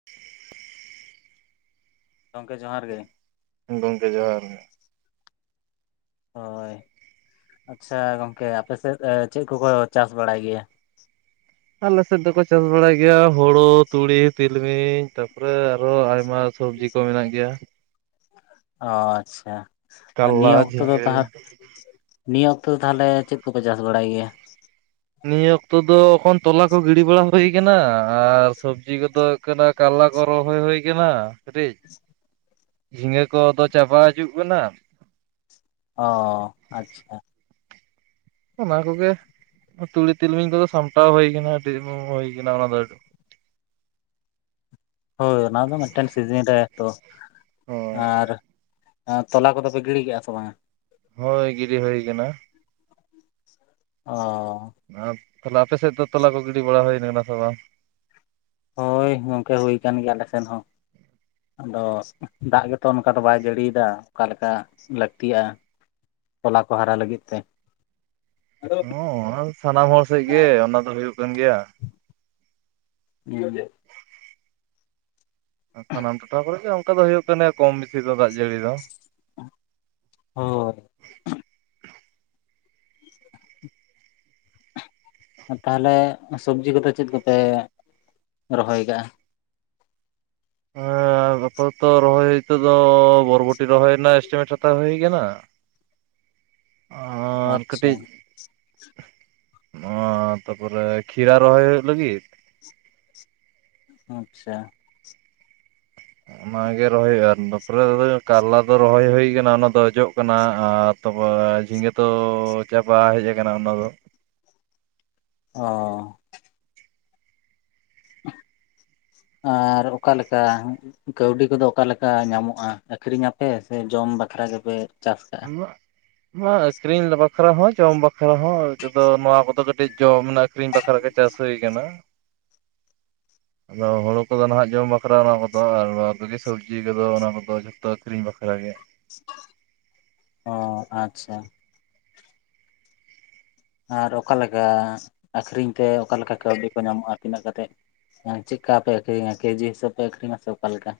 [inaudible] ᱜᱚᱝᱠᱮ ᱡᱚᱦᱟᱨ ᱜᱮ ᱜᱚᱝᱠᱮ ᱡᱚᱦᱟᱨ ᱜᱮ᱾ ᱦᱳᱭ ᱟᱪᱪᱷᱟ ᱜᱚᱝᱠᱮ ᱟᱯᱮ ᱥᱮᱫ ᱪᱮᱫ ᱠᱚᱠᱚ ᱪᱟᱥ ᱵᱟᱲᱟᱭ ᱜᱮᱭᱟ ᱟᱞᱮ ᱥᱮᱫ ᱫᱚᱠᱚ ᱪᱟᱥ ᱵᱟᱲᱟᱭ ᱜᱮᱭᱟ ᱦᱳᱲᱳ, ᱛᱩᱲᱤ, ᱛᱤᱞᱢᱤᱧ, ᱛᱟᱯᱚᱨᱮ ᱟᱨᱚ ᱟᱭᱢᱟ ᱥᱚᱵᱽᱡᱤ ᱠᱚ ᱢᱮᱱᱟᱜ ᱜᱮᱭᱟ᱾ ᱚ ᱟᱪᱪᱷᱟ ᱟᱨ ᱠᱟᱞᱞᱟ, ᱱᱤᱭᱟᱹ ᱚᱠᱛᱚ ᱫᱚ ᱛᱟᱦᱟ ᱡᱷᱤᱸᱜᱟᱹ ᱼᱼ ᱱᱤᱭᱟᱹ ᱚᱠᱛᱚ ᱫᱚ ᱛᱟᱦᱚᱞᱮ ᱪᱮᱫ ᱠᱚᱯᱮ ᱪᱟᱥ ᱵᱟᱲᱟᱭ ᱜᱮᱭᱟ? ᱱᱤᱭᱟᱹ ᱚᱠᱛᱚ ᱫᱚ ᱮᱠᱷᱚᱱ ᱛᱚᱞᱟ ᱠᱚ ᱜᱤᱰᱤ ᱵᱟᱲᱟ ᱦᱩᱭᱩ ᱟᱠᱟᱱᱟ, ᱟᱨ ᱥᱚᱵᱡᱤ ᱠᱚᱫᱚ ᱠᱟᱫᱟ ᱠᱟᱞᱞᱟ ᱠᱚ ᱨᱚᱦᱚᱭ ᱦᱩᱭ ᱠᱟᱱᱟ᱾ ᱠᱟᱴᱤᱡ ᱡᱷᱤᱸᱜᱟᱹ ᱠᱚᱫᱚ ᱪᱟᱵᱟ ᱦᱤᱡᱩᱜ ᱠᱟᱱᱟ᱾ ᱚ ᱟᱪᱪᱷᱟ ᱚᱱᱟ ᱠᱚᱜᱮ ᱛᱩᱲᱤ ᱛᱤᱞᱢᱤᱧ ᱠᱚᱫᱚ ᱥᱟᱢᱴᱟᱣ ᱦᱩᱭ ᱟᱠᱟᱱᱟ, ᱟᱹᱰᱤ ᱦᱩᱭᱠ ᱚᱱᱟ ᱫᱚ ᱟᱹᱰᱤ ᱦᱳᱭ ᱚᱱᱟ ᱫᱚ ᱢᱤᱫᱴᱮᱱ ᱥᱤᱡᱤᱱ ᱨᱮ ᱛᱚ᱾ ᱦᱳᱭ ᱟᱨ ᱛᱚᱞᱟ ᱠᱚᱫᱚᱯᱮ ᱜᱤᱰᱤ ᱠᱮᱜᱼᱟ ᱥᱮ ᱵᱟᱝᱟ? ᱦᱳᱭ ᱜᱤᱰᱤᱤ ᱦᱳᱭ ᱠᱟᱱᱟ᱾ ᱚ ᱟᱨ ᱛᱟᱦᱚᱞᱮ ᱟᱯᱮ ᱥᱮᱫ ᱫᱚ ᱛᱚᱞᱟ ᱠᱚ ᱜᱤᱰᱤ ᱵᱟᱲᱟ ᱦᱩᱭᱮᱱ ᱠᱟᱱᱟ ᱥᱮ ᱵᱟᱝ? ᱦᱳᱭ ᱜᱚᱝᱠᱮ ᱦᱩᱭ ᱟᱠᱟᱱ ᱜᱮᱭᱟ ᱟᱞᱮ ᱥᱮᱱ ᱦᱚᱸ ᱟᱫᱚ ᱫᱟᱜ ᱜᱮᱛᱚ ᱚᱱᱠᱟ ᱫᱚ ᱵᱟᱭ ᱡᱟᱹᱲᱤᱭᱮᱫᱟ ᱚᱠᱟᱞᱮ ᱞᱮᱠᱟ ᱞᱟᱹᱠᱛᱤᱜᱼᱟ ᱭᱚᱞᱟ ᱠᱚ ᱦᱟᱨᱟ ᱞᱟᱹᱜᱤᱫ ᱛᱮ ᱦᱳᱭ ᱦᱚᱸ ᱚᱱᱟᱫᱚ ᱥᱴᱟᱢ ᱦᱚᱲ ᱥᱮ ᱵ ᱜᱮ ᱚᱱᱟ ᱫᱚ ᱦᱩᱭᱩᱜ ᱠᱟᱱ ᱜᱮᱭᱟ᱾ [unintelligible] ᱥᱟᱱᱟᱢ ᱴᱚᱴᱷᱟ ᱠᱚᱨᱮᱜ ᱜᱮ ᱚᱱᱠᱟ ᱫᱚ ᱦᱩᱭᱩᱜ ᱠᱟᱱᱟ ᱠᱚᱢ ᱵᱮᱥᱤ ᱫᱚ ᱫᱟᱜ ᱡᱟᱹᱲᱤ ᱫᱚ᱾ ᱦᱚᱭ [inaudible] ᱛᱟᱦᱚᱞᱮ ᱥᱚᱵᱽᱡᱤ ᱠᱚᱫᱚ ᱪᱮᱫ ᱠᱚᱯᱮ ᱨᱚᱦᱚᱭ ᱠᱟᱜᱼᱟ᱾ ᱦᱮᱸ ᱜᱟᱯᱟ ᱛᱚ ᱨᱚᱦᱚᱭ ᱦᱚᱭ ᱛᱮ ᱫᱚ ᱵᱚᱨᱚᱵᱚᱴᱤ ᱨᱚᱦᱚᱭᱱᱟ ᱮᱥᱢᱮᱴ ᱼᱼ ᱦᱟᱛᱟᱣ ᱦᱩᱭ ᱟᱠᱟᱱᱟ ᱟᱨ ᱟᱪᱪᱷᱟ ᱠᱟᱹᱴᱤᱡ ᱚ ᱛᱟᱯᱚᱨᱮ ᱠᱷᱤᱨᱟ ᱨᱚᱦᱚᱭ ᱦᱩᱭᱩᱜ ᱞᱟᱹᱜᱤᱫ ᱟᱪᱪᱷᱟ ᱚᱱᱟᱜᱮ ᱨᱚᱦᱚᱭ ᱦᱩᱭᱩᱜᱼᱟ ᱛᱯᱚᱨᱮ ᱠᱟᱨᱞᱟ ᱫᱚ ᱨᱚᱦᱚᱭ ᱦᱩᱭ ᱠᱟᱱᱟ ᱚᱱᱟ ᱫᱚ ᱡᱚᱜ ᱠᱟᱱᱟ ᱟᱨ ᱛᱟᱯᱚᱨ ᱡᱷᱤᱸᱜᱟᱹ ᱛᱚ ᱪᱟᱯᱟ ᱦᱮᱡ ᱟᱠᱟᱱᱟ ᱚᱱᱟ ᱫᱚ᱾ ᱚ ᱟᱨ ᱚᱠᱟᱞᱮᱠᱟ ᱠᱟᱹᱣᱰᱤ ᱠᱚᱫᱚ ᱚᱠᱟᱞᱮᱠᱟ ᱧᱟᱢᱚᱜᱼᱟ ᱟᱠᱷᱨᱤᱧᱟᱯᱮ ᱥᱮ ᱡᱚᱢ ᱵᱟᱠᱷᱨᱟ ᱜᱮᱯᱮ ᱪᱟᱥ ᱠᱟᱜᱼᱟ? ᱱᱚᱣᱟ ᱟᱹᱠᱷᱨᱤᱧ ᱵᱟᱠᱷᱨᱟ ᱦᱚᱸ ᱡᱚᱢ ᱵᱟᱠᱷᱨᱟ ᱦᱚᱸ ᱱᱚᱣᱟ ᱠᱚᱫᱚ ᱠᱟᱹᱴᱤᱡ ᱡᱚᱢ ᱮᱱᱟ ᱟᱠᱷᱨᱤᱧ ᱵᱟᱠᱷᱨᱟ ᱠᱚ ᱪᱟᱥ ᱦᱩᱭ ᱟᱠᱟᱱᱟ᱾ ᱟᱫᱚ ᱦᱩᱲᱩ ᱠᱚᱫᱚ ᱱᱟᱦᱟᱜ ᱡᱚᱢ ᱵᱟᱠᱷᱨᱟ ᱚᱱᱟ ᱠᱚᱫᱚ ᱟᱨ ᱠᱚᱜᱮ ᱥᱚᱵᱽᱡᱤ ᱠᱚᱫᱚ ᱚᱱᱟ ᱠᱚᱫᱚ ᱡᱷᱚᱛᱚ ᱟᱹ ᱠᱨᱤᱤᱧ ᱵᱟᱠᱷᱨᱟ ᱜᱮ᱾ ᱚ ᱟᱪᱪᱷᱟ ᱟᱨ ᱚᱠᱟᱞᱮᱠᱟ ᱟᱠᱷᱨᱤᱧ ᱛᱮ ᱚᱠᱟᱮ ᱞᱮᱠᱟ ᱠᱟᱹᱣᱰᱤ ᱠᱚ ᱧᱟᱢᱚᱜᱼᱟ ᱛᱤᱱᱟᱹᱜ ᱠᱟ ᱠᱟᱛᱮᱫ ᱢᱟᱱᱮ ᱪᱤᱠᱟ ᱯᱮ ᱟᱠᱨᱤ ᱠᱮᱡᱤ ᱦᱤᱥ ᱯᱮ ᱟᱠᱷᱨᱤᱧᱟ ᱥᱮ ᱚᱠᱟᱞᱮᱠᱟ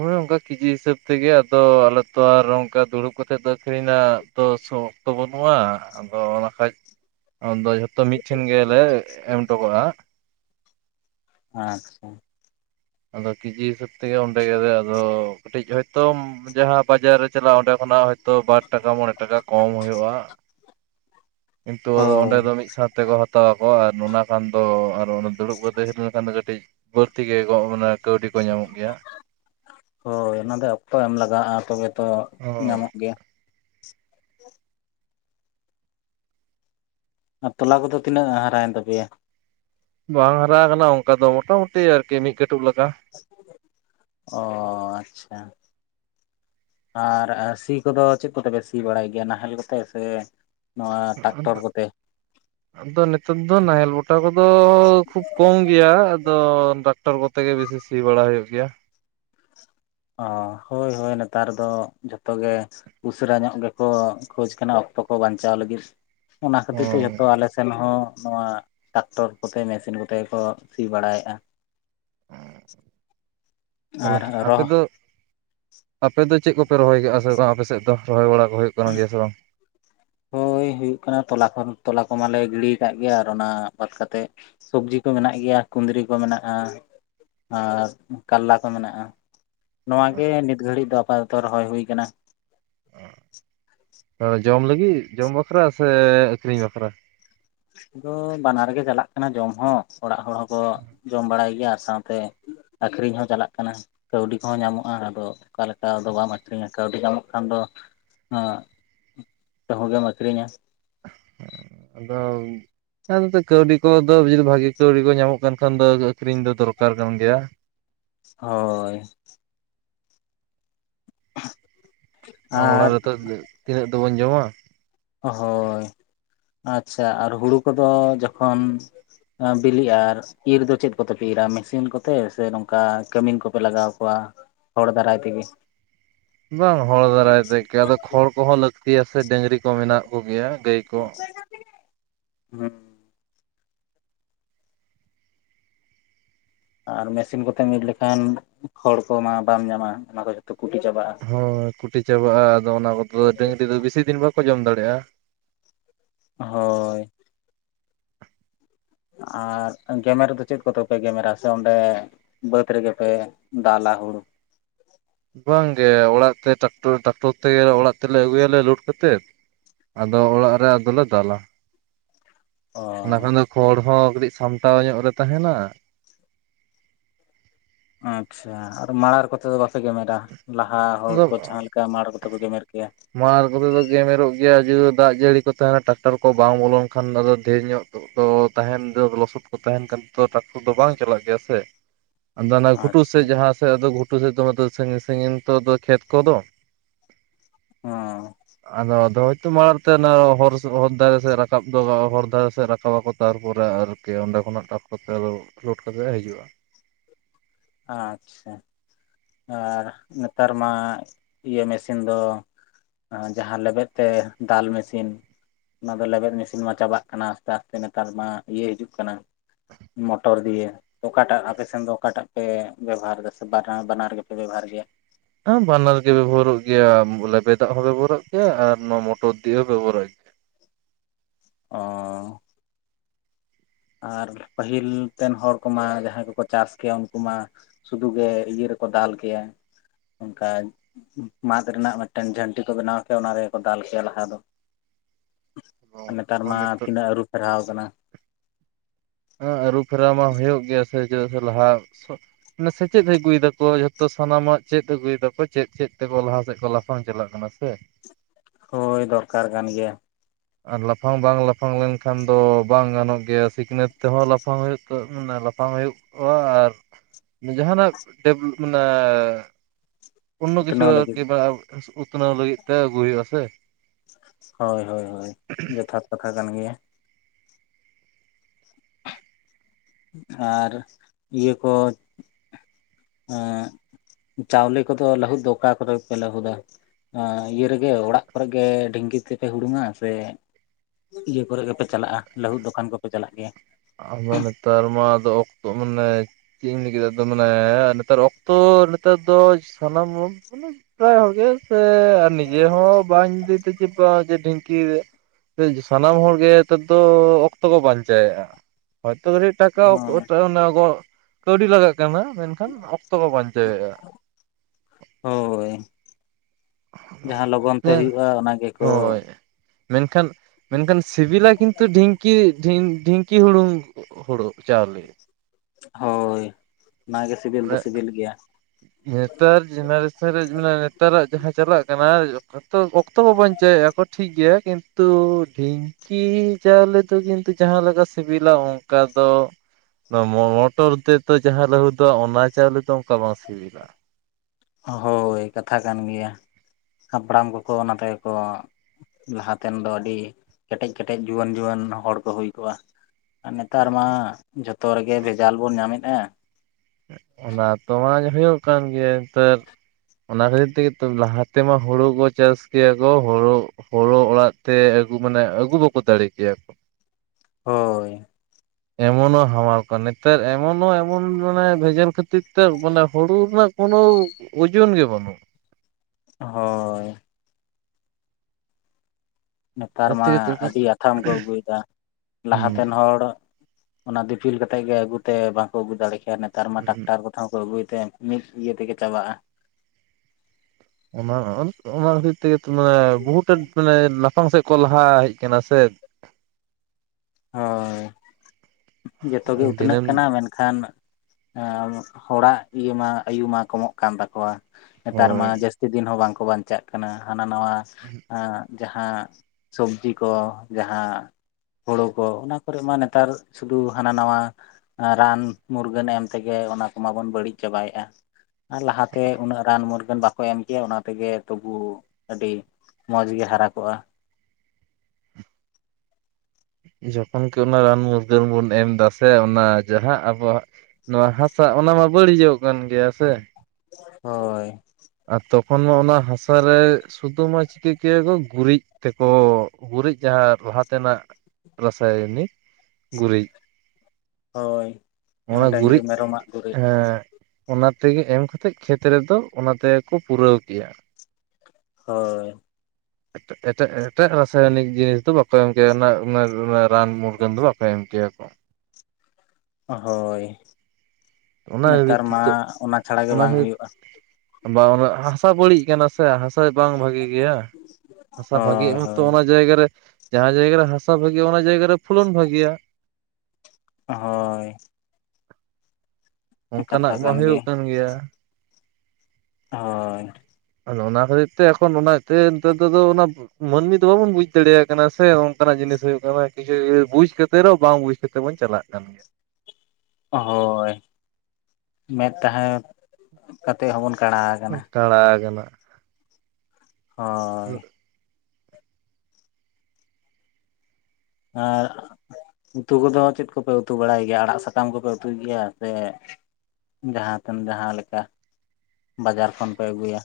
ᱦᱳᱭ ᱚᱱᱠᱟ ᱠᱮᱡᱤ ᱦᱤᱥᱟᱹᱵ ᱛᱮᱜᱮ ᱟᱫᱚ ᱟᱞᱮ ᱛᱚ ᱟᱨ ᱚᱱᱠᱟ ᱫᱩᱲᱩᱵ ᱠᱟᱛᱮᱫ ᱫᱚ ᱟᱹᱠᱷᱨᱤᱧ ᱱᱟ ᱚᱠᱛᱚ ᱵᱟᱹᱱᱩᱜᱼᱟ ᱟᱫᱚ ᱚᱱᱟᱠᱷᱟᱡ ᱟᱫᱚ ᱡᱚᱛᱚ ᱢᱤᱫᱴᱷᱮᱱ ᱜᱮ ᱞᱮ ᱮᱢᱴᱚᱠᱟ-ᱟ ᱟᱪᱪᱷᱟ ᱟᱫᱚ ᱠᱮᱡᱤ ᱦᱤᱥᱟᱹᱵ ᱛᱮᱜᱮ ᱚᱸᱰᱮ ᱜᱮ ᱟᱫᱚ ᱠᱟᱴᱤᱡ ᱦᱚᱳᱭᱛᱚ ᱡᱟᱦᱟᱸ ᱵᱟᱡᱟᱨ ᱨᱮ ᱪᱟᱞᱟᱜᱼᱟ ᱚᱸᱰᱮ ᱠᱷᱚᱱᱟᱜ ᱦᱭᱛᱚ ᱵᱟᱨ ᱴᱟᱠᱟ ᱢᱚᱬᱮ ᱴᱟᱠᱟ ᱠᱚᱢ ᱦᱩᱭᱩᱜᱳᱼᱟ᱾ ᱠᱤᱱᱛᱩ ᱟᱫᱚ ᱦᱳᱭ ᱚᱸᱰᱮ ᱫᱚ ᱢᱤᱫ ᱥᱟᱶᱛᱮᱠᱚ ᱦᱟᱛ ᱦᱟᱛᱟᱣᱟᱠᱚ ᱟᱨ ᱚᱱᱟ ᱠᱷᱟᱱ ᱫᱚ ᱟᱨ ᱚᱱᱟ ᱫᱩᱲᱩᱵ ᱠᱟᱛᱮ ᱦᱤᱨ ᱞᱮᱱᱠᱷᱟᱱ ᱫᱚ ᱠᱟᱹᱴᱤᱡ ᱵᱟᱹᱲᱛᱤ ᱜᱮ ᱠᱚ ᱢᱟᱱᱮ ᱠᱟᱹᱣᱰᱤ ᱠᱚ ᱧᱟᱢᱚᱜ ᱜᱮᱭᱟ᱾ ᱦᱳᱭ ᱚᱱᱟ ᱫᱚ ᱚᱠᱛᱚ ᱮᱢ ᱞᱟᱜᱟᱜᱼᱟ ᱛᱚᱵᱮ ᱛᱚ ᱦᱳᱭ ᱧᱟᱢᱚᱜ ᱜᱮᱭᱟ᱾ ᱟᱨ ᱛᱚᱞᱟ ᱠᱚᱫᱚ ᱛᱤᱱᱟᱹᱜ ᱦᱟᱨᱟᱭᱮᱱ ᱛᱟᱯᱮᱭᱟ? ᱵᱟᱝ ᱦᱟᱨᱟ ᱟᱠᱟᱱᱟ ᱚᱱᱠᱟ ᱫᱚ ᱢᱚᱴᱟ ᱢᱩᱴᱤ ᱟᱨᱠᱤ ᱢᱤᱫ ᱠᱟᱹᱴᱩᱵ ᱞᱮᱠᱟ᱾ ᱚ ᱟᱪᱪᱷᱟ ᱟᱨ ᱥᱤ ᱠᱚᱫᱚ ᱪᱮᱫ ᱠᱚᱛᱮᱯᱮ ᱥᱤ ᱵᱟᱲᱟᱭ ᱜᱮᱭᱟ ᱱᱟᱦᱮᱞ ᱠᱚᱛᱮ ᱥᱮ, ᱴᱟᱠᱴᱚᱨ ᱠᱚᱛᱮ? ᱟᱫᱚ ᱱᱮᱛᱳᱜ ᱫᱚ ᱱᱟᱦᱮᱞ ᱜᱚᱴᱟ ᱠᱚᱫᱚ ᱠᱷᱩᱵ ᱠᱚᱢ ᱜᱮᱭᱟ᱾ ᱫᱚ ᱴᱟᱠᱴᱚᱨ ᱠᱚᱛᱮ ᱜᱮ ᱵᱤᱥᱤ ᱥᱤ ᱵᱟᱲᱟ ᱦᱩᱭᱩᱜ ᱜᱮᱭᱟ᱾ ᱚ ᱦᱳᱭ ᱦᱳᱭ ᱱᱮᱛᱟᱨ ᱫᱚ ᱡᱚᱛᱚ ᱜᱮ ᱩᱥᱟᱹᱨᱟ ᱧᱚᱜ ᱜᱮᱠᱚ ᱠᱷᱡᱽ ᱠᱟᱱᱟ ᱚᱠᱛᱚ ᱠᱚ ᱵᱟᱧᱪᱟᱣ ᱞᱟᱹᱜᱤᱫ ᱚᱱᱟ ᱠᱷᱟᱹᱛᱤᱨ ᱛᱮ ᱦᱳᱭ ᱡᱚᱛᱚ ᱟᱞ ᱥᱮᱫ ᱥᱮᱱ ᱦᱚᱸᱚᱸ ᱱᱚᱣᱟ ᱴᱟᱠᱴᱚᱨ ᱠᱚᱛᱮ ᱢᱮᱥᱤᱱ ᱠᱚᱛᱮ ᱠᱚ ᱥᱤ ᱵᱟᱲᱟᱭᱮᱫᱼᱟ᱾ ᱛᱟᱦᱚᱞᱮ ᱟᱨ ᱟᱯᱮ ᱫᱚ ᱟᱯᱮ ᱫᱚ ᱪᱮᱫ ᱠᱚᱯᱮ ᱨᱚᱦᱚᱭ ᱠᱟᱜᱼᱟ ᱥᱮ ᱵᱟᱝ ᱟᱯᱮ ᱥᱮᱫ ᱫᱚ ᱨᱚᱦᱚᱭ ᱵᱟᱲᱟ ᱠᱚ ᱦᱩᱭᱩᱜ ᱠᱟᱱ ᱜᱮᱭᱟ ᱥᱮ ᱵᱟᱝ? ᱦᱳᱭ ᱦᱩᱭᱩᱜ ᱠᱟᱱᱟ ᱛᱚᱞᱟ ᱠᱷᱚᱱ ᱛᱚᱞᱟ ᱠᱚ ᱢᱟᱞᱮ ᱜᱤᱰᱤ ᱟᱠᱟᱫ ᱜᱮᱭᱟ ᱟᱨ ᱚᱱᱟ ᱵᱟᱫ ᱠᱟᱛᱮᱫ ᱥᱚᱵᱽᱡᱤ ᱠᱚ ᱢᱮᱱᱟᱜ ᱜᱮᱭᱟ ᱠᱩᱸᱫᱽᱨᱤ ᱠᱚ ᱢᱮᱱᱟᱜᱼᱟ᱾ ᱟᱨ ᱠᱟᱨᱞᱟ ᱠᱚ ᱢᱮᱱᱟᱜᱼᱟ ᱱᱚᱣᱟ ᱜᱮ ᱱᱤᱛ ᱜᱷᱟᱹᱲᱤᱡ ᱫᱚ ᱟᱯᱟᱛᱚᱛᱚ ᱨᱚᱦᱚᱭ ᱦᱩᱭᱩ ᱟᱠᱟᱱᱟ᱾ ᱡᱚᱢ ᱞᱟᱹᱜᱤᱫ ᱡᱚᱢ ᱵᱟᱠᱷᱨᱟ ᱥᱮ ᱟᱹᱠᱷᱨᱤᱧ ᱵᱟᱠᱷᱨᱟ? ᱟᱫᱚ ᱵᱟᱱᱟᱨ ᱜᱮ ᱪᱟᱞᱟᱜ ᱠᱟᱱᱟ ᱡᱚᱢ ᱦᱚᱸ ᱚᱲᱟᱜ ᱦᱚᱲ ᱦᱚᱸᱠᱚ ᱡᱚᱢ ᱵᱟᱲᱟᱭ ᱜᱮᱭᱟ ᱟᱨ ᱥᱟᱶᱛᱮ ᱟᱠᱷᱨᱤᱧ ᱦᱚᱸ ᱪᱟᱞᱟᱜ ᱠᱟᱱᱟ᱾ ᱠᱟᱹᱣᱰᱤ ᱠᱚᱦᱚᱸ ᱧᱟᱢᱚᱜᱼᱟ ᱟᱫᱚ ᱚᱠᱟ ᱞᱮᱠᱟᱫᱚ ᱵᱟᱢ ᱟᱹᱷᱨᱤᱧᱟ ᱠᱟᱹᱣᱰᱤ ᱧᱟᱢᱚᱜ ᱠᱷᱟᱱ ᱫᱚ ᱦᱮᱸ ᱛᱟᱦᱚ ᱜᱮᱢ ᱟᱹᱠᱷᱨᱤᱧᱟ᱾ [unintelligible] ᱟᱫᱚ ᱠᱟᱹᱣᱰᱤ ᱠᱚᱫᱚ ᱡᱩᱫᱤ ᱵᱷᱟᱜᱤ ᱠᱟᱹᱣᱰᱤ ᱠᱚ ᱧᱟᱢᱚᱜ ᱠᱟᱱ ᱠᱷᱟᱱ ᱫᱚ ᱟᱹᱠᱷᱨᱤᱧ ᱫᱚ ᱫᱚᱨᱠᱟᱨ ᱠᱟᱱ ᱜᱮᱭᱟ᱾ ᱦᱳᱭ [unintelligible] ᱚᱲᱟᱜ ᱨᱮᱫᱚᱚ ᱛᱤᱱᱟᱹᱜ ᱫᱚᱵᱚᱱ ᱡᱚᱢᱟ᱾ ᱦᱳᱭ ᱟᱪᱪᱷᱟ ᱟᱨ ᱦᱩᱲᱩ ᱠᱚᱫᱚ ᱡᱚᱠᱷᱚᱱ ᱟ ᱵᱤᱞᱤ ᱟᱨ ᱤᱨ ᱫᱚ ᱪᱮᱫ ᱠᱚᱛᱮᱯᱮ ᱤᱨᱟ ᱢᱮᱥᱤᱱ ᱠᱚᱛᱮ ᱥᱮ ᱱᱚᱝᱠᱟ ᱠᱟᱹᱢᱤᱱ ᱠᱚᱯᱮ ᱞᱟᱜᱟᱣ ᱠᱚᱣᱟ? ᱦᱚᱲ ᱫᱟᱨᱟᱭ ᱛᱮᱜᱮ। ᱵᱟᱝ ᱦᱚᱲ ᱫᱟᱨᱟᱭ ᱛᱮᱠᱮ ᱟᱫᱚ ᱠᱷᱚᱲ ᱠᱚᱦᱚᱸ ᱞᱟᱹᱠᱛᱤᱭᱟ ᱥᱮ ᱰᱟᱹᱝᱨᱤ ᱠᱚ ᱢᱮᱱᱟᱜ ᱠᱚᱜᱮᱭᱟ ᱜᱟᱹᱭ ᱠᱚ [unintelligible] ᱦᱩᱸ ᱟᱨ ᱢᱮᱥᱤᱱ ᱠᱚᱛᱮᱢ ᱤᱨ ᱞᱮᱠᱷᱟᱱ ᱠᱷᱚᱲ ᱠᱚᱢᱟ ᱵᱟᱢ ᱧᱟᱢᱟ ᱚᱱᱟ ᱠᱚ ᱡᱷᱚᱛᱚ ᱠᱩᱴᱤ ᱪᱟᱵᱟᱜᱼᱟ। ᱦᱳᱭ ᱠᱩᱴᱤ ᱪᱟᱵᱟᱜᱼᱟ ᱟᱫᱚ ᱚᱱᱟ ᱠᱚᱫᱚ ᱰᱟᱹᱝᱨᱤ ᱫᱚ ᱵᱤᱥᱤ ᱫᱤᱱ ᱵᱟᱠᱚ ᱡᱚᱢ ᱫᱟᱲᱮᱭᱟᱜᱼᱟ। ᱦᱳᱭ ᱟᱨ ᱜᱮᱢᱮᱨ ᱫᱚ ᱪᱮᱫ ᱠᱚᱛᱮᱯᱮ ᱜᱮᱢᱮᱨᱟ ᱥᱮ ᱚᱸᱰᱮ ᱵᱟᱹᱫᱽ ᱨᱮᱜᱮ ᱯᱮ ᱫᱟᱞᱟ ᱦᱩᱲᱩ? ᱵᱟᱝᱜᱮ ᱚᱲᱟᱜ ᱛᱮ ᱴᱟᱠᱴᱚᱨ ᱴᱟᱠᱴᱚᱨ ᱛᱮ ᱚᱲᱟᱜ ᱛᱮᱞᱮ ᱟᱹᱜᱩᱭᱟ ᱞᱮ ᱞᱳᱴ ᱠᱟᱛᱮᱜ। ᱟᱫᱚ ᱚᱲᱟᱜ ᱨᱮ ᱟᱫᱚᱞᱮ ᱫᱟᱞᱟ। ᱚ ᱚᱱᱟᱠᱷᱚᱱ ᱫᱚ ᱠᱷᱚᱲ ᱦᱚᱸ ᱠᱟᱴᱤᱡ ᱥᱟᱢᱴᱟᱣ ᱧᱚᱜ ᱨᱮ ᱛᱟᱦᱮᱱᱟ ᱟᱪᱪᱷᱟ ᱟᱨ ᱢᱟᱲᱟᱨ ᱠᱚᱛᱮ ᱵᱟᱯᱮ ᱜᱮᱢᱮᱨ ᱞᱟᱦᱟ ᱦᱚᱲ ᱠᱚ ᱡᱟᱦᱟᱸ ᱞᱮᱠᱟ ᱢᱟᱲ ᱠᱚᱛᱮ ᱠᱚ ᱜᱮᱢᱮᱨ ᱠᱮᱭᱟ ᱢᱟᱲᱟᱨ ᱠᱚᱛᱮ ᱫᱚ ᱜᱮᱢᱮᱨᱚᱜ ᱜᱮᱭᱟ ᱡᱩᱫᱤ ᱫᱟᱜ ᱡᱟᱹᱲᱤ ᱠᱚ ᱛᱟᱦᱮᱱᱟ ᱴᱟᱠᱴᱟᱨ ᱠᱚ ᱵᱟᱝ ᱵᱚᱞᱚᱱ ᱠᱷᱟᱱ ᱟᱫᱚ ᱰᱷᱮᱨ ᱧᱚᱜ ᱱᱤᱛᱚᱜ ᱫᱚ ᱛᱟᱦᱮᱱ ᱫᱚ ᱞᱚᱥᱚᱫ ᱠᱚ ᱛᱟᱦᱮᱱ ᱠᱟᱱ ᱚ ᱴᱨᱟᱠᱴᱚᱨ ᱫᱚ ᱵᱟᱝ ᱪᱟᱞᱟᱜ ᱜᱮᱭᱟ ᱥᱮ ᱟᱫᱚ ᱚᱱᱟ ᱜᱷᱩᱴᱩ ᱥᱮ ᱟᱪᱪᱷᱟ ᱡᱟᱦᱟᱸ ᱥᱮ ᱫᱚ ᱜᱷᱩᱴᱩ ᱥᱮᱫ ᱫᱚ ᱟᱫᱚ ᱥᱟᱺᱜᱤᱧ ᱥᱟᱺᱜᱤᱧ ᱱᱤᱛᱚᱜ ᱫᱚ ᱠᱷᱮᱛ ᱠᱚᱫᱚ। ᱟᱸ ᱟᱫᱚ ᱦᱳᱭᱛᱳ ᱢᱟᱲᱟᱝ ᱛᱮ ᱦᱚᱨ ᱦᱚᱨ ᱫᱷᱟᱨᱮ ᱥᱮᱫ ᱨᱟᱠᱟᱵ ᱫᱚ ᱦᱚᱨ ᱫᱷᱟᱨᱮ ᱥᱮᱫ ᱨᱟᱠᱟᱵ ᱟᱠᱚ ᱛᱟᱨᱯᱚᱨᱮ ᱟᱨ ᱠᱤ ᱚᱸᱰᱮ ᱠᱷᱚᱱᱟᱜ ᱴᱟᱠ ᱠᱚᱛᱮ ᱞᱳᱰ ᱠᱟᱛᱮᱫ ᱦᱤᱡᱩᱜᱼᱟ। ᱟᱪᱪᱷᱟ ᱟᱨ ᱱᱮᱛᱟᱨ ᱢᱟ ᱤᱭᱟᱹ ᱢᱮᱥᱤᱱ ᱫᱚ ᱟ ᱡᱟᱦᱟ ᱞᱮᱵᱮᱫ ᱛᱮ ᱫᱟᱞ ᱢᱮᱥᱤᱱ। ᱚᱱᱟ ᱫᱚ ᱞᱮᱵᱮᱫ ᱢᱮᱥᱤᱱ ᱢᱟ ᱪᱟᱵᱟᱜ ᱠᱟᱱᱟ ᱟᱥᱛᱮ ᱟᱥᱛᱮ ᱱᱮᱛᱟᱨ ᱢᱟ ᱤᱭᱟᱹ ᱦᱤᱡᱩᱜ ᱠᱟᱱᱟ ᱢᱚᱴᱚᱨ ᱫᱤᱭᱮ, ᱚᱠᱟᱴᱟᱜ ᱟᱯᱮᱥᱱ ᱫᱚ ᱚᱠᱟᱴᱟᱜ ᱯᱮ ᱵᱮᱵᱚᱦᱟᱨ ᱫᱟᱥᱮ ᱵᱟᱱᱟᱨ ᱵᱟᱱᱟᱨ ᱜᱮᱯᱮ ᱵᱮᱵᱚᱦᱟᱨ ᱜᱮᱭᱟ? ᱦᱮ ᱵᱟᱱᱟᱨ ᱜᱮ ᱵᱮᱵᱚᱦᱟᱨᱚᱜ ᱜᱮᱭᱟ, ᱞᱮᱵᱮᱫᱟᱜ ᱦᱚᱸ ᱵᱮᱵᱚᱦᱟᱨᱚᱜ ᱜᱮᱭᱟ ᱟᱨ ᱱᱚᱣᱟ ᱢᱚᱴᱚᱨ ᱫᱤᱭᱮ ᱦᱚᱸ ᱵᱮᱵᱚᱦᱟᱨᱚᱜ ᱜᱮᱭᱟ। ᱚ ᱟᱨ ᱯᱟᱹᱦᱤᱞ ᱛᱮᱱ ᱦᱚᱲ ᱠᱚᱢᱟ ᱡᱟᱦᱟᱸᱭ ᱠᱚᱠᱚ ᱪᱟᱥ ᱠᱮᱭᱟ ᱩᱱᱠᱩ ᱢᱟ- ᱥᱩᱫᱷᱩ ᱜᱮ ᱤᱭᱟᱹ ᱨᱮᱠᱚ ᱫᱟᱞ ᱠᱮᱭᱟ ᱚᱱᱠᱟ ᱢᱟᱫ ᱨᱮᱱᱟᱜ ᱢᱤᱫᱴᱮᱱ ᱡᱷᱟᱹᱱᱴᱤ ᱠᱚ ᱵᱮᱱᱟᱣ ᱠᱮᱭᱟ ᱚᱱᱟ ᱨᱮᱜᱮ ᱠᱚ ᱫᱟᱞ ᱠᱮᱭᱟ ᱞᱟᱦᱟ ᱫᱚ। ᱱᱮᱛᱟᱨ ᱢᱟ ᱛᱤᱱᱟᱹᱜ ᱟᱹᱨᱩ-ᱯᱷᱮᱨᱟᱣ ᱟᱠᱟᱱᱟ। ᱦᱟ ᱟᱹᱨᱩ ᱯᱷᱮᱨᱟᱣ ᱢᱟ ᱦᱩᱭᱩᱜ ᱜᱮᱭᱟ ᱥᱮ ᱪᱮᱫᱟᱜ ᱥᱮ ᱞᱟᱦᱟ ᱥᱮᱛ ᱥᱮᱪᱮᱫ ᱟᱹᱜᱩᱭ ᱫᱟᱠᱚ ᱡᱚᱛ ᱛᱚ ᱥᱟᱱᱟᱢᱟᱜ ᱪᱮᱫ ᱟᱹᱜᱩᱭ ᱫᱟᱠᱚ ᱪᱮᱫ ᱪᱮᱫ ᱛᱮᱠᱚ ᱞᱟᱦᱟ ᱥᱮᱫ ᱠᱚ ᱞᱟᱯᱷᱟᱝ ᱪᱟᱞᱟᱜ ᱠᱟᱱᱟ ᱥᱮ। ᱦᱳᱭ ᱫᱚᱨᱠᱟᱨ ᱠᱟᱱ ᱜᱮᱭᱟ। ᱟᱨ ᱞᱟᱯᱷᱟᱝ ᱵᱟᱝ ᱞᱟᱯᱷᱟᱝ ᱞᱮᱱᱠᱷᱟᱱ ᱫᱚ ᱵᱟᱝ ᱜᱟᱱᱚᱜ ᱜᱮᱭᱟ ᱥᱤᱠᱷᱱᱟᱹᱛ ᱛᱮᱦᱚᱸ ᱞᱟᱯᱷᱟᱝ ᱦᱩᱭᱩᱜ ᱞᱟᱯᱷᱟᱝ ᱦᱩᱭᱩᱜ ᱟᱨ ᱡᱟᱦᱟᱱᱟᱜ ᱰᱮᱵᱷ ᱢᱟᱱᱮ ᱚᱱᱱᱚ ᱠᱤᱪᱷᱩ ᱩᱛᱱᱟᱹᱣ ᱞᱟᱹᱜᱤᱫ ᱟᱨᱠᱤ ᱩᱛᱱᱟᱹᱣ ᱞᱟᱹᱜᱤᱫ ᱛᱮ ᱟᱹᱜᱩᱭ ᱦᱩᱭᱩᱜ ᱟ -ᱥᱮ। ᱦᱳᱭ ᱦᱳᱭ ᱦᱳᱭ ᱡᱚᱛᱷᱟᱛ ᱠᱟᱛᱷᱟ ᱠᱟᱱ ᱜᱮᱭᱟ। ᱟᱨ ᱤᱭᱟᱹ ᱠᱚ ᱮᱸᱜ ᱪᱟᱣᱞᱮ ᱠᱚᱫᱚ ᱞᱟᱹᱦᱩᱫ ᱫᱚ ᱚᱠᱟ ᱠᱚᱨᱮ ᱯᱮ ᱞᱟᱹᱦᱩ ᱫᱟ? ᱚ ᱤᱭᱟᱹ ᱨᱮᱜᱮ ᱚᱲᱟᱜ ᱠᱚᱨᱮ ᱜᱮ ᱰᱷᱤᱝᱠᱤ ᱛᱮᱯᱮ ᱦᱩᱲᱩᱝ-ᱟ ᱥᱮ? ᱤᱭᱟᱹ ᱠᱚᱨᱮ ᱜᱮᱯᱮ ᱪᱟᱞᱟᱜᱼᱟ, ᱞᱟᱹᱦᱩᱫ ᱫᱚᱠᱟᱱ ᱠᱚᱯᱮ ᱪᱟᱞᱟᱜ ᱜᱮᱭᱟ। ᱟᱫᱚ ᱱᱮᱛᱟᱨ ᱢᱟ ᱟᱫᱚ ᱚᱠᱛᱚ ᱢᱟᱱᱮ ᱪᱮᱫ ᱤᱧ ᱞᱟᱹᱭ ᱠᱮᱫᱟ ᱟᱫᱚ ᱢᱟᱱᱮ ᱱᱮᱛᱟᱨ ᱚᱠᱛᱚ ᱱᱮᱛᱟᱨ ᱫᱚ ᱥᱟᱱᱟᱢ ᱦᱚᱲ ᱠᱚ ᱯᱨᱟᱭ ᱦᱚᱲ ᱜᱮ ᱥᱮ ᱱᱤᱡᱮ ᱦᱚᱸ ᱵᱟᱧ ᱞᱟ. ᱭ ᱡᱮ ᱵᱟ ᱡᱮ ᱰᱷᱤᱝᱠᱤ ᱨᱮ ᱥᱟᱱᱟᱢ ᱦᱚᱲᱜᱮ ᱱᱤᱛᱚᱜ ᱫᱚ ᱚᱠᱛᱚ ᱠᱚ ᱵᱟᱧᱪᱟᱣᱭᱮᱫᱼᱟ ᱦᱚᱭᱛᱳ ᱠᱟᱴᱤᱡ ᱴᱟᱠᱟ ᱚᱱᱟ ᱠᱚ ᱠᱟᱹᱣᱰᱤ ᱞᱟᱜᱟᱜ ᱠᱟᱱᱟ ᱢᱮᱱᱠᱷᱟᱱ ᱚᱠᱛᱚ ᱠᱚ ᱵᱟᱧᱪᱟᱣᱮᱫᱼᱟ। ᱦᱳᱭ ᱡᱟᱦᱟᱸ ᱞᱚᱜᱚᱱ ᱛᱮ ᱵᱟᱧᱪᱟᱣᱮᱫᱼᱟ ᱦᱩᱭᱩᱜᱼᱟ ᱚᱱᱟ ᱜᱮᱠᱚ ᱦᱳᱭ ᱢᱮᱱᱠᱷᱟᱱ ᱢᱮᱱᱠᱷᱟᱱ ᱥᱤᱵᱤᱞᱟ ᱠᱤᱱᱛᱩ ᱰᱷᱤᱝᱠᱤ ᱰᱷᱤᱝᱠᱤ ᱦᱩᱲᱩᱝ ᱦᱩᱲᱩ ᱪᱟᱣᱞᱤ ᱦᱳᱭ ᱚᱱᱟᱜᱮ ᱥᱤᱵᱤᱞ ᱫᱚ ᱢᱟᱱᱮ ᱥᱤᱵᱤᱞ ᱜᱮᱭᱟ ᱾ ᱱᱮᱛᱟᱨ ᱡᱮᱱᱟᱨᱮᱥᱮᱱ ᱨᱮ ᱢᱟᱱᱮ ᱱᱮᱛᱟᱨᱟᱜ ᱡᱟᱦᱟᱸ ᱪᱟᱞᱟᱜ ᱠᱟᱱᱟ ᱡᱚᱛᱚ ᱚᱠᱛᱚ ᱠᱚ ᱵᱟᱵᱚᱱ ᱪᱟᱹᱭᱮᱫᱼᱟ ᱠᱚ ᱴᱷᱤᱠ ᱜᱮᱭᱟ ᱠᱤᱱᱛᱩ ᱰᱷᱤᱝ ᱠᱤ ᱪᱟᱣᱞᱮ ᱫᱚ ᱠᱤᱱᱛᱩ ᱡᱟᱦᱟᱸ ᱞᱮᱠᱟ ᱥᱤᱵᱤᱞᱟ ᱚᱱᱠᱟ ᱫᱚ ᱱᱚᱣᱟ ᱢᱚ ᱢᱚᱴᱚᱨ ᱛᱮᱫᱚ ᱡᱟᱦᱟᱸ ᱞᱟᱹᱦᱩᱫᱚᱜᱼᱟ ᱚᱱᱟ ᱪᱟᱣᱞᱮ ᱫᱚ ᱚᱱᱠᱟ ᱵᱟᱝ ᱥᱤᱵᱤᱞᱼᱟ ᱾ ᱦᱳᱭ ᱠᱟᱛᱷᱟ ᱠᱟᱱ ᱜᱮᱭᱟ ᱾ ᱦᱟᱯᱲᱟᱢ ᱠᱚᱠᱚ ᱚᱱᱟ ᱛᱮᱜᱮ ᱠᱚ ᱞᱟᱦᱟᱛᱮᱱ ᱫᱚ ᱟᱹᱰᱤ ᱠᱮᱴᱮᱡ ᱠᱮᱴᱮᱡ ᱡᱩᱣᱟᱹᱱ ᱡᱩᱣᱟᱹᱱ ᱦᱚᱲ ᱠᱚ ᱦᱩᱭ ᱠᱚᱜᱼᱟ ᱾ ᱟᱨ ᱱᱮᱛᱟᱨ ᱢᱟ ᱡᱷᱚᱛᱚ ᱨᱮᱜᱮ ᱵᱷᱮᱡᱟᱞ ᱵᱚᱱ ᱧᱟᱢᱮᱫᱼᱟ ᱚᱱᱟ ᱛᱚ ᱢᱟ ᱦᱩᱭᱩᱜ ᱠᱟᱱ ᱜᱮ ᱱᱮᱛᱟᱨ, ᱚᱱᱟ ᱠᱷᱟᱹᱛᱤᱨ ᱛᱮᱜᱮ ᱞᱟᱦᱟ ᱛᱮᱢᱟ ᱦᱩᱲᱩ ᱠᱚ ᱪᱟᱥ ᱠᱮᱭᱟ ᱠᱚ ᱦᱩᱲᱩ ᱦᱩᱲᱩ ᱚᱲᱟᱜ ᱛᱮ ᱟᱹᱜᱩ ᱢᱟᱱᱮ ᱟᱹᱜᱩ ᱵᱟᱠᱚ ᱫᱟᱲᱮ ᱠᱮᱭᱟ ᱠᱚ। ᱦᱳᱭ ᱮᱢᱚᱱ ᱦᱚᱸ ᱦᱟᱢᱟᱞ ᱠᱚᱭᱟ ᱱᱮᱛᱟᱨ ᱮᱢᱚᱱ ᱦᱚᱸ ᱮᱢᱚᱱ ᱢᱟᱱᱮ ᱵᱷᱮᱡᱟᱞ ᱠᱷᱟᱹᱛᱤᱨ ᱛᱮ ᱢᱟᱱᱮ ᱦᱩᱲᱩ ᱨᱮᱱᱟᱜ ᱠᱳᱱᱳ ᱳᱡᱚᱱ ᱜᱮ ᱵᱟᱹᱱᱩᱜ᱾ ᱦᱳᱭ ᱱᱮᱛᱟᱨ ᱢᱟ ᱛᱮᱜᱮ ᱛᱚ ᱟᱹᱰᱤ ᱟᱛᱷᱟᱢ ᱠᱚ ᱟᱹᱜᱩᱭ ᱮᱫᱟ ᱾ ᱦᱩᱸ ᱞᱟᱦᱟ ᱛᱮᱱ ᱦᱚᱲ ᱚᱱᱟ ᱫᱤᱯᱤᱞ ᱠᱟᱛᱮᱫ ᱜᱮ ᱟᱹᱜᱩ ᱛᱮ ᱵᱟᱝᱠᱚ ᱟᱹᱜᱩ ᱫᱟᱲᱮ ᱠᱮᱭᱟ ᱱᱮᱛᱟᱨ ᱢᱟ ᱴᱟᱠᱴᱟᱨ ᱠᱚ ᱴᱷᱟᱶ ᱠᱚ ᱟᱹᱜᱩᱭ ᱛᱮ ᱢᱤᱫ ᱤᱭᱟᱹ ᱛᱮᱜᱮ ᱪᱟᱵᱟᱜᱼᱟ᱾ ᱚᱱᱟ ᱚᱱ ᱠᱷᱟᱹᱛᱤᱨ ᱛᱮᱜᱮ ᱛᱚ ᱢᱟᱱᱮ ᱵᱚᱦᱩ ᱴᱟᱴ ᱢᱟᱱᱮ ᱞᱟᱯᱷᱟᱝ ᱥᱮᱫ ᱠᱚ ᱞᱟᱦᱟ ᱦᱮᱡ ᱟᱠᱟᱱᱟ ᱥᱮ᱾ ᱦᱳᱭ ᱾ ᱡᱚᱛᱚᱜᱮ ᱩᱛᱱᱟᱹᱜ ᱫᱤᱱᱟᱹᱢ ᱠᱟᱱᱟ ᱢᱮᱱᱠᱷᱟᱱ ᱠᱷᱟᱱ ᱦᱚᱲᱟᱜ ᱤᱭᱟᱹ ᱢᱟ ᱟᱭᱩ ᱢᱟ ᱠᱚᱢᱚᱜ ᱠᱟᱱ ᱛᱟᱠᱚᱣᱟ ᱾ ᱱᱮᱛᱟᱨ ᱢᱟ ᱦᱳᱭ ᱡᱟᱹᱥᱛᱤ ᱫᱤᱱ ᱦᱚᱸ ᱵᱟᱝᱠᱚ ᱵᱟᱧᱪᱟᱜ ᱠᱟᱱᱟ ᱦᱟᱱᱟ ᱱᱟᱣᱟ ᱡᱟᱦᱟᱸ ᱥᱚᱵᱽᱡᱤ ᱠᱚ ᱡᱟᱦᱟᱸ ᱦᱩᱲᱩ ᱠᱚ ᱚᱱᱟ ᱠᱚᱨᱮ ᱢᱟ ᱱᱮᱛᱟᱨ ᱥᱩᱫᱷᱩ ᱦᱟᱱᱟ ᱱᱟᱣᱟ ᱨᱟᱱ ᱢᱩᱨᱜᱟᱹᱱ ᱮᱢ ᱛᱮᱜᱮ ᱚᱱᱟ ᱠᱚᱢᱟᱵᱚᱱ ᱵᱟᱹᱲᱤᱡ ᱪᱟᱵᱟᱭᱮᱫᱼᱟ ᱟᱨ ᱞᱟᱦᱟᱛᱮ ᱩᱱᱟᱹᱜ ᱨᱟᱱ ᱢᱩᱨᱜᱟᱹᱱ ᱵᱟᱼ -ᱠᱚ ᱮᱢ ᱠᱮᱭᱟ ᱚᱱᱟ ᱛᱮᱜᱮ ᱛᱚᱵᱩ ᱟᱹᱰᱤ ᱢᱚᱸᱡᱽ ᱜᱮ ᱦᱟᱨᱟ ᱠᱚᱜᱼᱟ ᱾ ᱡᱚᱠᱷᱚᱱ ᱠᱤ ᱚᱱᱟ ᱨᱟᱱ ᱢᱩᱨᱜᱟᱹᱱ ᱵᱚᱱ ᱮᱢ ᱫᱟ ᱥᱮ ᱚᱱᱟ ᱡᱟᱦᱟᱸ ᱟᱵᱚᱣᱟᱜ ᱱᱚᱣᱟ ᱦᱟᱥᱟ ᱚᱱᱟ ᱢᱟ ᱵᱟᱹᱲᱤᱡᱚᱜ ᱠᱟᱱ ᱜᱮᱭᱟ ᱥᱮ ᱦᱳᱭ ᱟᱨ ᱛᱚᱠᱷᱚᱱ ᱢᱟ ᱚᱱᱟ ᱦᱟᱥᱟ ᱨᱮ ᱥᱩᱛᱩᱢᱟ ᱪᱤᱠᱟᱹ ᱠᱮᱭᱟ ᱠᱚ ᱜᱩᱨᱤᱡ ᱛᱮᱠᱚ ᱜᱩᱨᱤᱡ ᱡᱟᱦᱟᱸ ᱞᱟᱦᱟ ᱛᱮᱱᱟᱜ ᱨᱟᱥᱟᱭᱚᱱᱤᱠ ᱜᱩᱨᱤᱡ ᱾ ᱦᱳᱭ ᱚᱱᱟ ᱡᱟᱦᱟᱸ ᱰᱟᱹᱝᱨᱤ ᱜᱩᱨᱤᱡ ᱢᱮᱨᱚᱢᱟᱜ ᱜᱩᱨᱤᱡ ᱮᱸ ᱚᱱᱟ ᱛᱮᱜᱮ ᱮᱢ ᱠᱟᱛᱮᱫ ᱠᱷᱮᱛ ᱨᱮᱫᱚ ᱚᱱᱟ ᱛᱮᱠᱚ ᱯᱩᱨᱟᱹᱣ ᱠᱮᱭᱟ ᱦᱳᱭ ᱮᱴᱟᱜ ᱮᱴᱟᱜ ᱨᱟᱥᱟᱭᱚᱱᱤᱠ ᱡᱤᱱᱤᱥ ᱫᱚ ᱵᱟᱠᱚ ᱮᱢ ᱠᱮᱭᱟ ᱚᱱᱟ ᱨᱟᱱ ᱢᱩᱨᱜᱟᱹᱱ ᱫᱚ ᱵᱟᱠᱚ ᱮᱢ ᱠᱮᱭᱟ ᱠᱚ ᱦᱳᱭ ᱚᱱᱟ ᱱᱮᱛᱟᱨ ᱠᱷᱟᱹᱛᱤᱨ ᱢᱟ ᱛᱮ ᱚᱱᱟ ᱪᱷᱟᱲᱟ ᱜᱮ ᱵᱟᱝ ᱦᱩᱭᱩᱜᱼᱟ ᱾ ᱵᱟᱝ ᱩᱱᱟᱹᱜ ᱦᱟᱥᱟ ᱵᱟᱹᱲᱤᱡ ᱠᱟᱱᱟ ᱥᱮ ᱦᱟᱥᱟ ᱵᱟᱝ ᱵᱷᱟᱹᱜᱤ ᱜᱮᱭᱟ ᱾ ᱦᱟᱥᱟ ᱵᱷᱟᱜᱤᱜ ᱦᱳᱭ ᱢᱟ ᱛᱚ ᱦᱳᱭ ᱚᱱᱟ ᱡᱟᱭᱜᱟ ᱨᱮ ᱡᱟᱦᱟᱸ ᱡᱟᱭᱜᱟ ᱨᱮ ᱦᱟᱥᱟ ᱵᱷᱟᱜᱤᱭᱼᱟ ᱚᱱᱟ ᱡᱟᱭᱜᱟ ᱨᱮ ᱯᱷᱚᱞᱚᱱ ᱵᱷᱟᱜᱤᱭᱟ᱾ ᱦᱳᱭ ᱠᱟᱛᱷᱟ ᱚᱱᱠᱟᱱᱟᱜ ᱢᱟ ᱜᱮ ᱦᱩᱭᱩᱜ ᱠᱟᱱ ᱜᱮᱭᱟ ᱦᱳᱭ ᱟᱫᱚ ᱚᱱᱟ ᱠᱷᱟᱹᱛᱤᱨ ᱛᱮ ᱮᱠᱷᱚᱱ ᱚᱱᱟᱛᱮ ᱱᱮᱛᱟᱨ ᱫᱚ ᱚᱱᱟ ᱢᱟᱹᱱᱢᱤ ᱫᱚ ᱵᱟᱵᱚᱱ ᱵᱩᱡᱽ ᱫᱟᱲᱮᱭᱟᱜ ᱠᱟᱱᱟ ᱥᱮ ᱚᱱᱠᱟᱱᱟᱜ ᱡᱤᱱᱤᱥ ᱦᱩᱭᱩᱜ ᱠᱟᱱᱟ, ᱠᱤᱪᱷᱩ ᱵᱩᱡᱽ ᱠᱟᱛᱮ ᱨᱮᱦᱚ ᱵᱟᱝ ᱵᱩᱡᱽ ᱠᱟᱛᱮ ᱵᱚᱱ ᱪᱟᱞᱟᱜ ᱠᱟᱱᱟ ᱾ ᱦᱳᱭ ᱢᱮᱫ ᱛᱟᱦᱮᱸ ᱠᱟᱛᱮᱫ ᱦᱚᱸᱵᱚᱱ ᱠᱟᱬᱟ ᱟᱠᱟᱱᱟ ᱠᱟᱬᱟ ᱠᱟᱱᱟ ᱦᱳᱭ ᱟᱨ ᱩᱛᱩ ᱠᱚᱫᱚ ᱪᱮᱫ ᱠᱚᱯᱮ ᱩᱛᱩ ᱵᱟᱲᱟᱭ ᱜᱮᱭᱟ ᱟᱲᱟᱜ ᱥᱟᱠᱟᱢ ᱠᱚᱯᱮ ᱩᱛᱩᱭ ᱜᱮᱭᱟ ᱥᱮ ᱡᱟᱦᱟᱸ ᱛᱮᱱ ᱡᱟᱦᱟᱸ ᱞᱮᱠᱟ ᱵᱟᱡᱟᱨ ᱠᱷᱚᱱ ᱯᱮ ᱟᱹᱜᱩᱭᱟ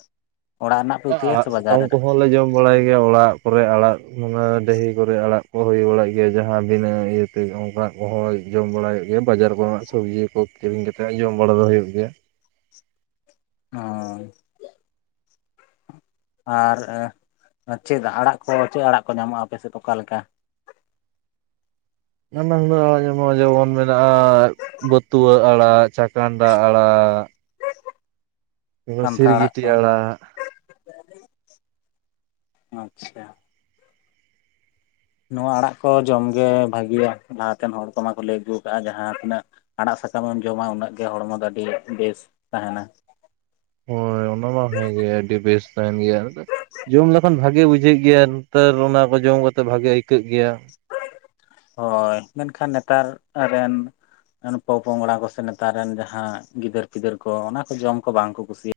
ᱚᱲᱟᱜ ᱨᱮᱱᱟᱜ ᱯᱮ ᱩᱛᱩᱭᱟ ᱟᱲᱟᱜ ᱥᱮ ᱵᱟᱡᱟᱨ ᱥᱟᱠᱟᱢ ᱨᱮᱱᱟᱜ ᱠᱚᱦᱚᱸ ᱞᱮ ᱡᱚᱢ ᱵᱟᱲᱟᱭ ᱜᱮᱭᱟ ᱚᱲᱟᱜ ᱠᱚᱨᱮ ᱟᱲᱟᱜ ᱚᱱᱟ ᱰᱟᱺᱦᱤ ᱠᱚᱨᱮ ᱟᱲᱟᱜ ᱠᱚ ᱦᱩᱭ ᱵᱟᱲᱟᱜ ᱜᱮᱭᱟ ᱡᱟᱦᱟᱸ ᱵᱤᱱᱟᱹ ᱤᱭᱟᱹ ᱚᱱᱠᱟ ᱠᱚᱦᱚᱸ ᱡᱚᱢ ᱵᱟᱲᱟᱭ ᱦᱩᱭᱩᱜ ᱜᱮᱭᱟ ᱵᱟᱡᱟᱨ ᱠᱚᱨᱮᱱᱟᱜ ᱥᱚᱵᱽᱡᱤ ᱠᱚ ᱠᱤᱨᱤᱧ ᱠᱟᱛᱮᱫ ᱡᱚᱢ ᱵᱟᱲᱟ ᱫᱚ ᱦᱩᱭᱩᱜ ᱜᱮᱭᱟ ᱟᱸᱭ ᱟᱨ ᱪᱮᱫ ᱟᱲᱟᱜ ᱠᱚ ᱪᱮᱫ ᱟᱲᱟᱜ ᱠᱚ ᱧᱟᱢᱚᱜᱼᱟ ᱟᱯᱮ ᱥᱮᱫ ᱚᱠᱟ ᱞᱮᱠᱟ? ᱱᱟᱱᱟ ᱦᱩᱱᱟᱹᱨ ᱡᱮᱢᱚᱱ ᱢᱮᱱᱟᱜᱼᱟ ᱵᱟᱹᱛᱩᱣᱟᱹᱜ ᱟᱲᱟᱜ ᱪᱟ, ᱠᱟᱱᱰᱟ ᱟᱲᱟᱜ ᱚᱱᱮ ᱠᱟᱱᱛᱷᱟ ᱟᱲᱟᱜ ᱥᱤᱨᱜᱤᱴᱤ ᱠᱚ ᱟᱲᱟᱜ ᱟᱪᱪᱷᱟ ᱱᱚᱣᱟ ᱟᱲᱟᱜ ᱠᱚ ᱡᱚᱢᱜᱮ ᱵᱷᱟᱜᱤᱭᱟ ᱞᱟᱦᱟᱛᱮᱱ ᱦᱚᱲ ᱠᱚ ᱢᱟᱠᱚ ᱞᱟᱹᱭ ᱟᱹᱜᱩ ᱠᱟᱜᱼᱟ ᱡᱟᱦᱟᱸ ᱛᱤᱱᱟᱹᱜ ᱟᱲᱟᱜ ᱥᱟᱠᱟᱢᱮᱢ ᱡᱚᱢᱟ ᱩᱱᱟᱹᱜ ᱜᱮ ᱦᱚᱲᱢᱚ ᱫᱚ ᱟᱹᱰᱤ ᱵᱮᱥ ᱛᱟᱦᱮᱱᱟ ᱦᱳᱭ ᱚᱱᱟ ᱢᱟ ᱦᱮᱸᱜᱮ ᱟᱹᱰᱤ ᱵᱮᱥ ᱛᱟᱦᱮᱱ ᱜᱮᱭᱟ ᱡᱚᱢ ᱞᱮᱠᱷᱟᱱ ᱵᱷᱟᱜᱮ ᱵᱩᱡᱷᱟᱹᱜ ᱜᱮᱭᱟ ᱤᱛᱟᱹᱨ ᱚᱱᱟ ᱠᱚ ᱡᱚᱢ ᱠᱟᱛᱮᱫ ᱵᱷᱟᱜᱮ ᱟᱹᱭᱠᱟᱹᱜ ᱜᱮᱭᱟ ᱦᱳᱭ ᱢᱮᱱᱠᱷᱟᱱ ᱱᱮᱛᱟᱨ ᱨᱮᱱ ᱱᱩᱠᱚ ᱯᱚᱯᱚᱝᱲᱟ ᱠᱚ ᱥᱮ ᱱᱮᱛᱟᱨ ᱨᱮᱱ ᱡᱟᱦᱟᱸ ᱜᱤᱫᱟᱹᱨ ᱯᱤᱫᱟᱹᱨ ᱠᱚ ᱚᱱᱟ ᱠᱚ ᱡᱚᱢ ᱠᱚ ᱵᱟᱝ ᱠᱚ ᱠᱩᱥᱤᱜ